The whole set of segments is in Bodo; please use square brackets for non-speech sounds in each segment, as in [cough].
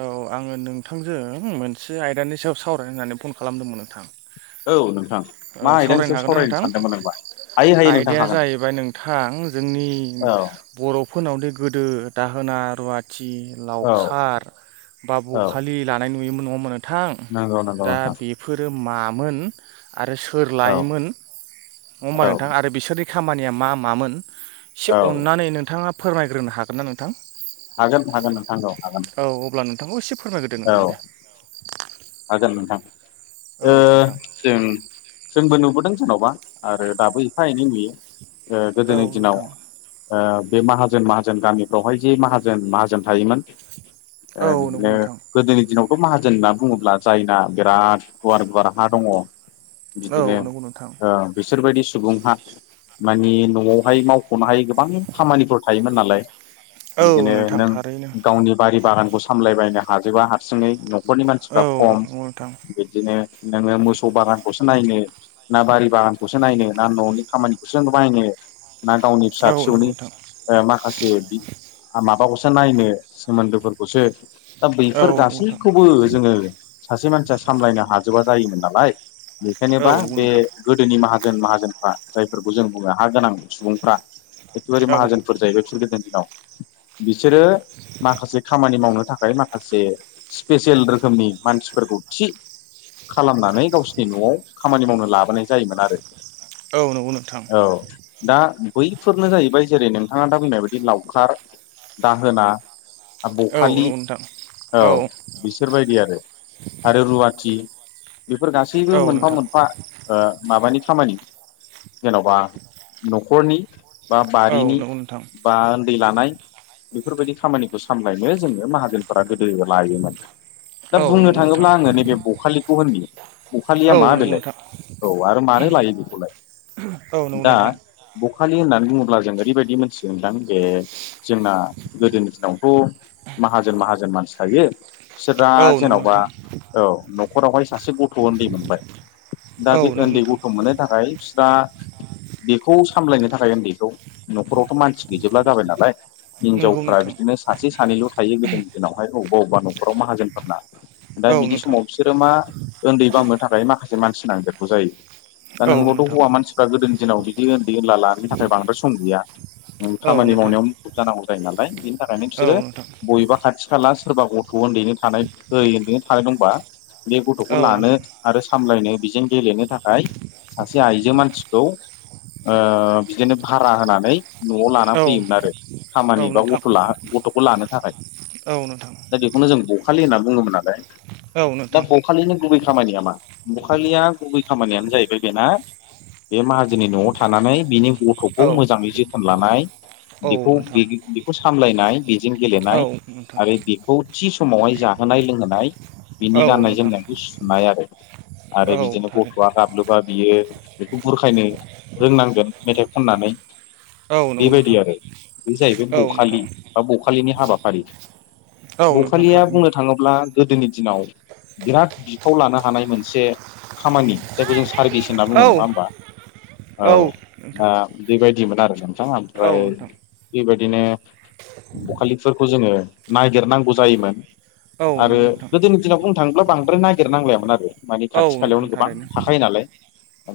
औ आङो नों नोंथांजों मोनसे आयदानि सायाव सावराय होननानै फन खालामदोंमोन नोंथां। औ नों सावरायनो हागोनना नोंथां हायो हायो नोंथां आयदाया हागोन जाहैबाय नोंथां जोंनि औ बर'फोरनावनो गोदो दाहोना रुवाथि औ लावखार बा औ बखालि लानाय नुयोमोन। नङा होमबा नोंथां नंगौ नंगौ दा नोंथां बेफोरो मामोन आरो सोर औ लायोमोन नङा होमबा औ नोंथां आरो बिसोर खामानिया मा मामोन एसे औ अननानै नोंथाङा फोरमायग्रोनो हागोनना नोंथां? हागोन हागोन नोंथां औ हागोन औ अब्ला नोंथांखौ एसे फोरमायग्रोदो नोंथां औ। दे। हागोन नोंथां औ ओं नोंथां जोंबो नुबोदों। जेनवबा आरो दाबो एफा एनै नुयो औ गोदोनि दिनाव नोंथां बे माहाजोन माहाजोन गामिफ्रावहाय जे माहाजोन माहाजोन थायोमोन। औ नंगौ बिदिनो नोंथां। गोदोनि दिनावथ' माहाजोन होनना बुङोब्ला जायना बिराद गुवार गुवार हा दङ औ बिदिनो नंगौ नोंथां बिसोरबायदि सुबुंहा माने न'आवहाय मावख'नो हाय गोबां खामानिफोर थायोमोन नालाय। औ बिदिनो नोंथां नों थारैनो गावनि बारि बागानखौ सामलायबायनो हाजोबा हारसिङै न'खरनि मानसिफ्रा औ खम नंगौ नोंथां बिदिनो नोङो मोसौ बागानखौ साम नायनो ना बारि बागानखौसो नायनो ना न'नि खामानिखौसो नायनो ना गावनि फिसा औ नंगौ फिसौनि नोंथां माखासे माबाखौ नायनो सोमोन्दोफोरखौसो दा बैफोर औ नंगौ नोंथां गासैखौबो जोङो सासे मानसिया सामलायनो हाजोबा जायोमोन नालाय बेखायनोबा औ नंगौ बे नोंथां गोदोनि माखासे जैन माहाजोनफ्रा जायफोरखौ जों बुङो हा गोनां सुबुंफ्रा एखेबारे औ माहाजोनफोर जायोबाय बिसोर गोद बिसोरो माखासे खामानि मावनो थाखाय माखासे स्पेसियेल रोखोमनि मानसिफोरखौ थि खालामनानै गावसिनि नआव खामानि मावनो लाबोनाय जायोमोन आरो औ नंगौ नोंथां औ दा बैफोरनो जाहैबाय जेरै नोंथाङा दा बुंनाय बायदि लावखार दाहोना औ बखालि नंगौ नोंथां औ बिसोरबायदि आरो आरो रुवाथि बेफोर गासैबो औ मोनफा नोंथां मोनफा माबानि खामानि जेनबा नखरनि बा औ बारिनि नंगौ नोंथां बा दै लानाय बेफोरबायदि खामानिखौ सामलायनो जोङो माहाजोनफोरा गोदो लायोमोन दा औ बुंनो नंगौ नोंथां थाङोब्ला आङो नैबे बखालिखौ होनयो बखालिया औ मा नंगौ बेलाय नोंथां औ आरो मानो लायो बेखौलाय औ नंगौ दा नोंथां बखालि होननानै होननानै बुङोब्ला जों ओरैबायदि मोनथिगोनदां बे जोंना गोदोनि दिनावथ माहाजोन माहाजोन मानसि थायो बिसोरा औ नंगौ जेनबा नोंथां औ नखरावहाय सासे गथ उन्दै मोनबाय दा औ बे नंगौ उन्दै नोंथां गथ मोननो थाखाय दा बेखौ सामलायनो थाखाय उन्दैखौ नखरावथ मानसि गैजोबला जाबाय नालाय नंगौ हिनजावफ्रा नोंथां बिदिनो सासे सानैल थायो गोदोनि दिनावहाय अबेबाबेबा न'खराव माहाजोनफोरना दा औ बिदि नोंथां समाव बिसोरो मा उन्दै बावनो थाखाय माखासे मानसि नांदेरगौ जायो दा औ नोंबथ नोंथां हौवा मानसिफ्रा गोदो दिनाव बिदि उन्दै उनला लनि थाखाय बांद्राय सम गैया औ खामानि नोंथां मावनायाव मुखुब जानांगौ जायो नालाय बिनि थाखायनो औ बिसोरो नोंथां बयेबा खाथि थि खाला सोरबा गथ उन्दैनो थानाय उन्दैनो थानाय दंबा बे गथखौ औ लानो नोंथां आरो सामलायनो बेजों गेलेनो थाखाय सासे आइजो मानसिखौ बिदिनो भारा होनानै नआव लाना औ फैयोमोन आरो औ खामानि बा नोंथां गथ गथ'खौ लानो थाखाय औ नोंथां दा बेखौनो जों बखालि होनना बुङोमोन नालाय औ दा नोंथां बखालिनो गुबै खामानिया मा बखालिया गुबै खामानियानो जाहैबाय बेना बे माहाजोननि नआव थानानै बिनि गथ'खौ औ मोजाङै जोथोन लानाय औ बेखौ नोंथां बेखौ सामलायनाय जों औ गेलेनाय नोंथां आरो बेखौ थि समावहाय जाहोनाय लोंहोनाय बिनि औ गाननाय नोंथां जोमनायखौ सुुनाय आरो आरो औ बिदिनो थारैनो गथ'आ गाबलोबा बियो बेखौ बुरखायनो रोंनांगोन मेथाइ खननानै औ नंगौ नोंथां बेबायदि आरो बे जाहैबाय औ नोंथां बखालि बा बखालिनि हाबाफारि औ नोंथां थारैनो दोनि दिनाव बिराद बिफाव लानो हानाय मोनसे खामानि जायखौ जों स थारगिस होनना बुङो नङा औ होमबा औ दा बेबायदिमोन आरो नों औ ओमफ्राय नोंथां बेबायदि बिदिनो बखालिफोरखौ जोङो नागिरनांगौ जायोमोन। औ आरो नंगौ नोंथां गोदोनि दिनाव बुंनो थाङोब्ला बांद्राय नागिरनांलायामोन आरो मानि औ खाथि नोंथां खालायावनो गोबां थारैनो थाखायो नालाय।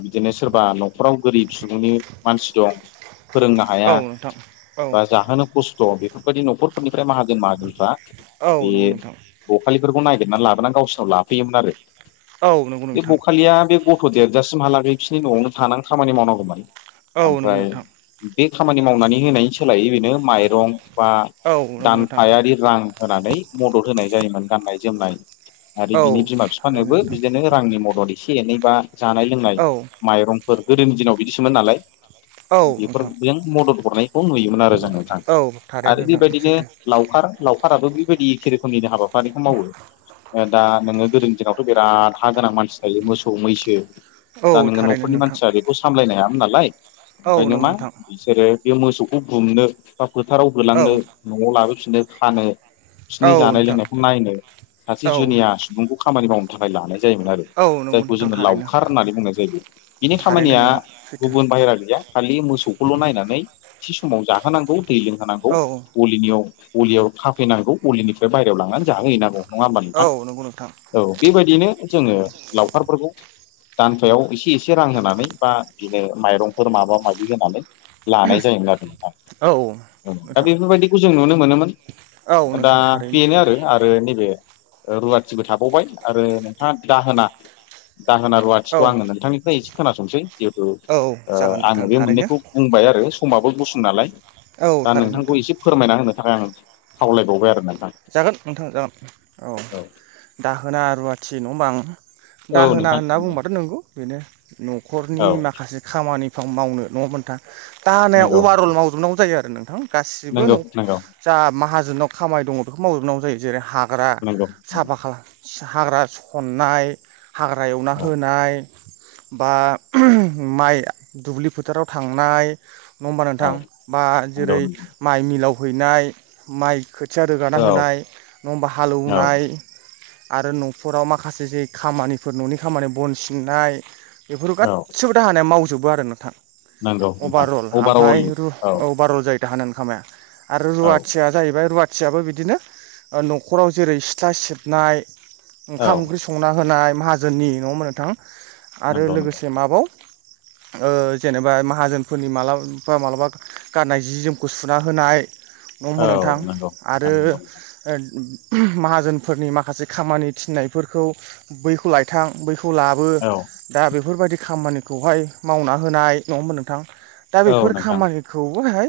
बिदिनो सोरबा न'खराव गोरिब सुबुंनि मानसि दं फोरोंनो औ हाया नोंथां औ बा जाहोनो खस्थ बेफोरबायदि न'खरफोरनिफ्राय माहाजोन माहाजोनफ्रा बे औ नंगौ नोंथां। बखालिफोरखौ नागिरनानै लाबोनानै गावसिनाव लाफैयोमोन आरो औ नंगौ बे नोंथां बखालिया बे गथ' देरजासिमहालागै बिसोरनि न'आवनो थानानै खामानि मावनांगौमोन औ नंगौ ओमफ्राय नोंथां बे खामानि मावनानै होनायनि सोलायो बेनो माइरं बा औ नंगौ नोंथां दानफायारि रां होनानै मदद होनाय जायोमोन गाननाय जोमनाय आरो औ बिनि बिमा थारैनो बिफानोबो नोंथां बिदिनो रांनि मदद एसे एनै बा जानाय लोंनाय औ माइरंफोर गोदोनि दिनाव बिदिसोमोन नालाय औ नोंथां बेफोरजों मदद हरनायखौ नुयोमोन आरो जों नोंथां औ थारैनो आरो नोंथां बेबायदिनो सैथो लावखार लावखाराबो बेबायदि एखे रोखोमनिनो हाबाफारिखौ मावो। ओ दा नोङो गोदोनि दिनावथ' बिराद हा गोनां मानसि थायो मोसौ मैसो औ दा नोङो थारैनो न'खरनि नोंथां मानसिया बेखौ सामलायनाया नालाय औ ओंखायनो नंगौ मा नोंथां बिसोरो बे मोसौखौ गुमनो बा फोथाराव औ होलांनो न'आव लाबोफिननो खानो औ बिसोरनि जानाय नोंथां लोंनाय खौ नायनो सासे औ जुनिया सुबुंखौ खामानि मावनो थाखाय लानाय जायोमोन आरो। औ नंगौ जायखौ नोंथां जोङो थारैनो लावखार होननानै बुंनाय जायो‌। बिनि थारैनो खामानिया नोंथां सैथो गुबुन बाहेरा गैया खालि मोसौ खौल' नायनानै थि समाव जाहोनांगौ दै लोंहोनांगौ औ गलिनियाव गलियाव खाफैनांगौ गलिनिफ्राय बाहेरायाव लांनानै जाहो हैैनांगौ नङा होमबा औ नोंथां? नंगौ नोंथां औ बेबायदि नो जोङो लावखारफोरखौ दानफायाव एसे एसे रां होनानै बा बिदिनो माइरंफोर माबा माबि होनानै लानाय जायोमोन आरो। औ औ दा नोंथां बेफोरबायदिखौ जों नुनो मोनोमोन औ दा नोंथां थारैनो बेनो सैथो आरो आरो नैबे रुवाथिबो थाबावबाय आरो नोंथाङा दाहोना दाहोना औ रुवाथिखौ आङो नोंथांनिफ्राय एसे खोनासंसै। जिहेथु औ ओ जागोन आङो नोंथां बे थारैनो मोननैखौ बुंबाय आरो समाबो गुसुं नालाय औ दा थारैनो नोंथां नोंथांखौ एसे फोरमायना होनो थाखाय आं खावलायबावबाय आरो नोंथां। जागोन नोंथां जागोन औ दाहोना रुवाथि नङा होमबा आं औ दाहोना नोंथां होनना बुंबाथ' नंगौ बेनो न'खरनि औ माखासे खामानि फोर मावनो नङा होमबा नोंथां? दाहानाया नंगौ अभारअल मावजोबनांगौ जायो आरो नोंथां। गासिबो नंगौ न' नंगौ जा माहाजोनाव खामानि दङ' बेखौ मावजोबनांगौ जायो जेरै हा ग्रा नंगौ साफा खाला, हाग्रा सननाय हाग्रा एवना औ होनाय बा माइ दुब्लि फोथाराव थांनाय नङा होमबा औ नोंथां बा नंगौ जेरै नंगौ माइ मिलाव हैनाय माइ खोथिया रोगाना औ होनाय नङा होमबा औ हालौवनाय आरो न'फोराव माखासे जे खामानिफोर न'नि खामानि बन सिननाय बेफोर औ गासिबो दाहोनाया मावजोबो आरो नोंथां। नंगौ नोंथां अभारअल ओमफ्राय अभारअल रु औ अभारअल जायो। दाहोनानि खामाया आरो औ रुवाथिया जाहैबाय रुवा थियाबो बिदिनो ओ न'खराव जेरै सिथ्ला सिबनाय औ ओंखाम ओंख्रि संना होनाय माहाजोननि नङा होमबा नोंथां आरो नंगौ नंगौ लोगोसे माबाव [inaudible] ओ जेनेबा माहाजोनफोरनि मालाबा मालाबा गाननाय जि जोमखौ सुना होनाय। नङा होमबा औ नोंथां नोंगौ। आरो ओ माहाजोनफोरनि माखासे खामानि थिननायफोरखौ बैखौ लायथां बै खौ लाबो औ दा बेफोरबायदि खामानिखौहाय मावना होनाय नङा होमबा नोंथां। दा औ बेफोर नोंथां खामानिखौबोहाय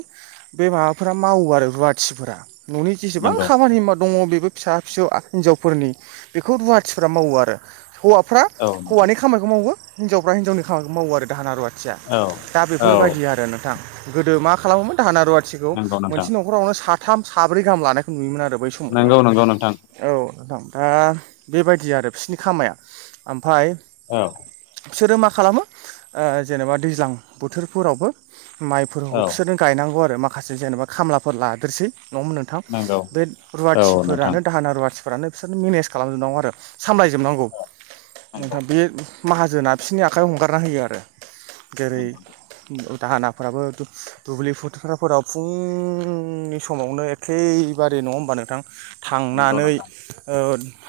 बे माबाफोरा मावो आरो रुवाथिफोरा। न'नि जेसेबां नंगौ खामानि दङ बेबो फिसा फिसौआ हिनजावफोरनि बेखौ रुवाथिफ्रा मावो आरो। हौवाफ्रा औ नोंथां हौवानि खामानिखौ मावो हिनजावफ्रा हिनावनि खामानिखौ मावो आरो दाहोना रुवा थिया। औ दा औ बेफोरबायदि आरो नोंथां गोदो मा खालामोमोन दाहोना रुवथिखौ नंगौ नोंथां मोनसे न'खरावनो साथाम साब्रै गाहाम लानायखौ नुयोमोन आरो बै समावहाय। नंगौ नंगौ नोंथां औ नोंथां दा बेबायदि आरो बिसिनि खामाया। ओमफाय औ बिसोरो मा खालामो जेनेबा दैज्लां बोथोरफोरावबो माइफोरखौ औ बिसोरनो गायनांगौ आरो माखासे जेनेबा खामलाफोर लादेरसै नङा होनबा नोंथां नंगौ बे औ नोंथां रुवाथिफोरानो दाहोना रुवाथि फोरानो बिसोरनो मेनेज खालामजोबनांगौ आरो सामलायजोबनांगौ नंगौ बे माहाजोना बिसोरनि आखाइयाव हगारना होयो आरो जेरै नंगौ दाहोनाफ्राबो दुब्लि फोथारफोराव फुंनि सम समावनो एखेबारे नङा होनबा नोंथां थांनानै नोंथां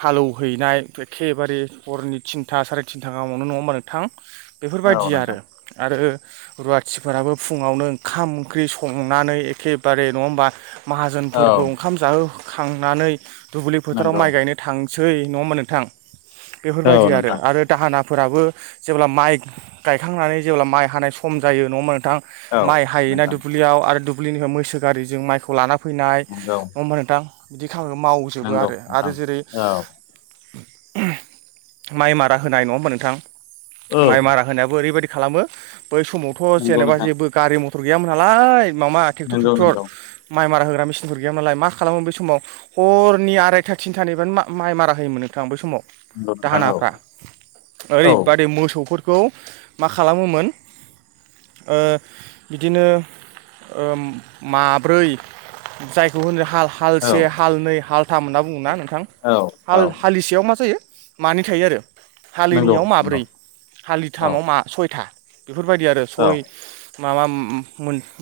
हालेवहैनाय एखेबारे हरनि थिनथा साराय थिनथा गाहामावनो नङा होनबा नोंथां औ बेफोरबायदि नोंथां आरो-आरो रुवाथिफोराबो फुङावनो ओंखाम ओंख्रि संनानै एखेबारे नङा होमबा औ माहाजोनफोरखौ ओंखाम जाहोखांनानै दुब्लि फोथाराव नंगौ माइ गायनो थां सै नङा होनबा नोंथां औ बेफोरबायदि नोंथां आरो दाहोना फोराबो जेब्ला माइ गायखांनानै जेब्ला माइ हानाय सम जायो नङा होनबा नोंथां औ माइ हायोना नोंथां दुब्लियाव आरो दुब्लिनिफ्राय मैसो गारिजों माइखौ लाना फैनाय नङा नंगौ होनबा नोंथां बिदि खामानिखौ मावजोबो नंगौ आरो- आरो नोंथां जेरै औ माइ मारा होनाय नङा होमबा नोंथां औ माइ मारा होनायाबो ओरैबायदि खालामो बै समावथ' नंगौ जेनेबा नोंथां जेबो गारि मटर गैयामोन नालाय माबा नंगौ ट्रेक्टर-ट्रेक्टर नंगौ माइ मारा होग्रा मेसिनफोर गैयामोन नालाय मा खालामो बै समाव हरनि आरायथा थिनथानिफ्रायनो माइ मारा होयोमोननो बे समाव नंगौ नोंथां दाहोनाफ्रा औ ओरैबादै मोसौफोर खौ मा खालामोमोन बिदिनो माब्रै जायखौ होनो हाल औ हालसे हालनै हालथाम होनना बुङोना नोंथां नोंथां औ हाल औ हालिसेयाव मा जायो मानै थायो आरो नंगौ हालिनैयाव माब्रै नंगौ औ हालिथामाव मा सयथा बेफोरबायदि आरो औ सय माबा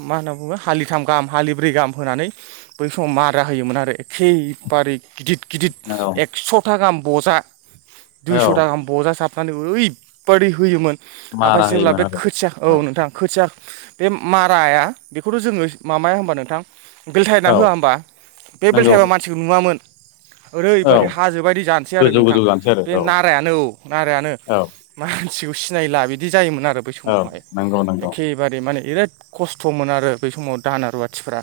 मा होनना बुङो हालिथाम गाहाम हालिब्रै गाहाम होनानै बै समाव मारा होयोमोन आरो एखेबारे गिदिर गिदिर औ एकस' था गाहाम बजा औ दुइस' था गाहाम बजा जाब ओरैबादि होयोमोन ओमफ्राय मारा जेब्ला होयोमोन बे आरो खोथिया औ नोंथां खोथिया बे माराया बेखौथ' जोङो माबाया होनबा नोंथां बेलथायना औ होआ होमबा बे नंगौ बेलथायाबा मानसिखौ नुवामोन औ ओरैबायदि हाजोबायदि जानोसै आरो गोजौ नोंथां गोजौ जानोसै आरो बे औ नारायानो औ नारायानो औ मानसिखौ सिनायला बिदि जायोमोन आरो बै औ समावहाय नंगौ नंगौ एखेबारे माने बिराद खस्थ'मोन आरो बै समाव दाहोना रुवाथिफ्रा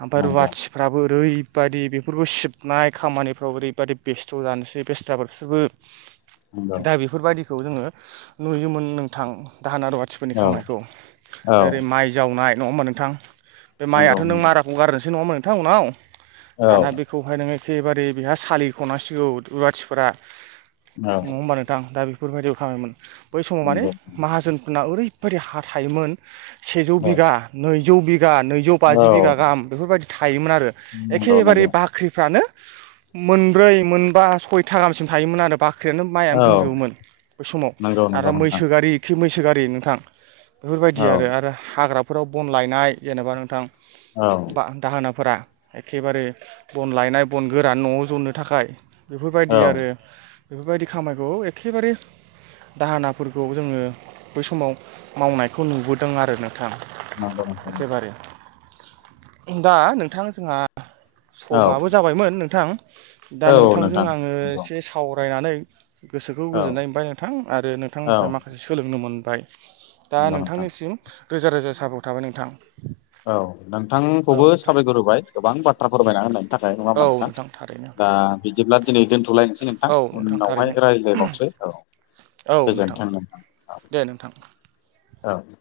ओमफ्राय नंगौ रुवाथिफ्राबो ओरै बायदि बेफोरखौ सिबनाय खामानिफ्राव ओरैबादि बेस्थ' जानोसै बेस्रा बेसोरबो नंगौ दा बेफोर बादिखौ जोङो नुयोमोन नोंथां दाहोना रुवाथिफोरनि औ खामानिखौ औ ओरै माइ जावनाय नङा होमबा नोंथां बे माइआ नंगौ नों नंगौ माराखौ गारनोसै नङा होनबा नोंथां उनाव औ दाना बेखौहाय नोङो एखेबारे बेहा सालिख'नांसिगौ रुवाथिफोरा औ नङा होमबा नोंथां दा बे बेफोरबायदि खामानिमोन बै समाव माने नंगौ माहाजोनफोरना ओरैबायदि हा थायोमोन सेजौ औ बिघा नैजौ बिघा नै औ बाजि बिगा गाहाम बेफोरबायदि थायोमोन आरो नंगौ एखेबारे नंगौ बाख्रिफ्रानो मोनब्रै मोनबा सयथा गाहामसिम थायोमोन आरो बा बाख्रियानो माइयानो औ बुंजोबोमोन बै समाव नंगौ नंगौ आरो नोंथां मैसो गारि खि मैसो गारि नोंथां बेफोरबायदि औ आरो आरो हाग्राफोराव बन लायनाय जेनेबा नोंथां औ बा दाहोनाफोरा एखेबारे बन लायनाय बन गोरान न'आव जननो थाखाय बेफोरबायदि औ आरो बेफोरबायदि खामायखौ एखेबारे दाहोनाफोरखौ जोङो बै समाव मावनायखौ नुबोदों आरो नोंथां एखेबारे [unintelligible] दा नोंथां जोंहा औ समाबो जाबायमोन नोंथां दा औ नोंथांजों नोंथां आङो नंगौ एसे सावरायनानै गोसोखौ औ गोजोननाय मोनबाय नोंथां आरो औ नोंथांनिफ्राय माखासे सोलोंनो मोन दा नंगौ नोंथां नोंथांनिसिम रोजा रोजा साबायखर थाबाय नोंथां औ औ नोंथांखौबो नोंथां साबायखर होबाय गोबां बाथ्रा फोरमायना होननायनि थाखाय नङा औ होमबा नोंथां थारैनो दा बिदिब्ला दिनै दोनथ'लायनोसै नोंथां औ उन्नावहाय थारैनो रायलायबावसै औ गोजोनथों नोंथां दे नोंथां औ औ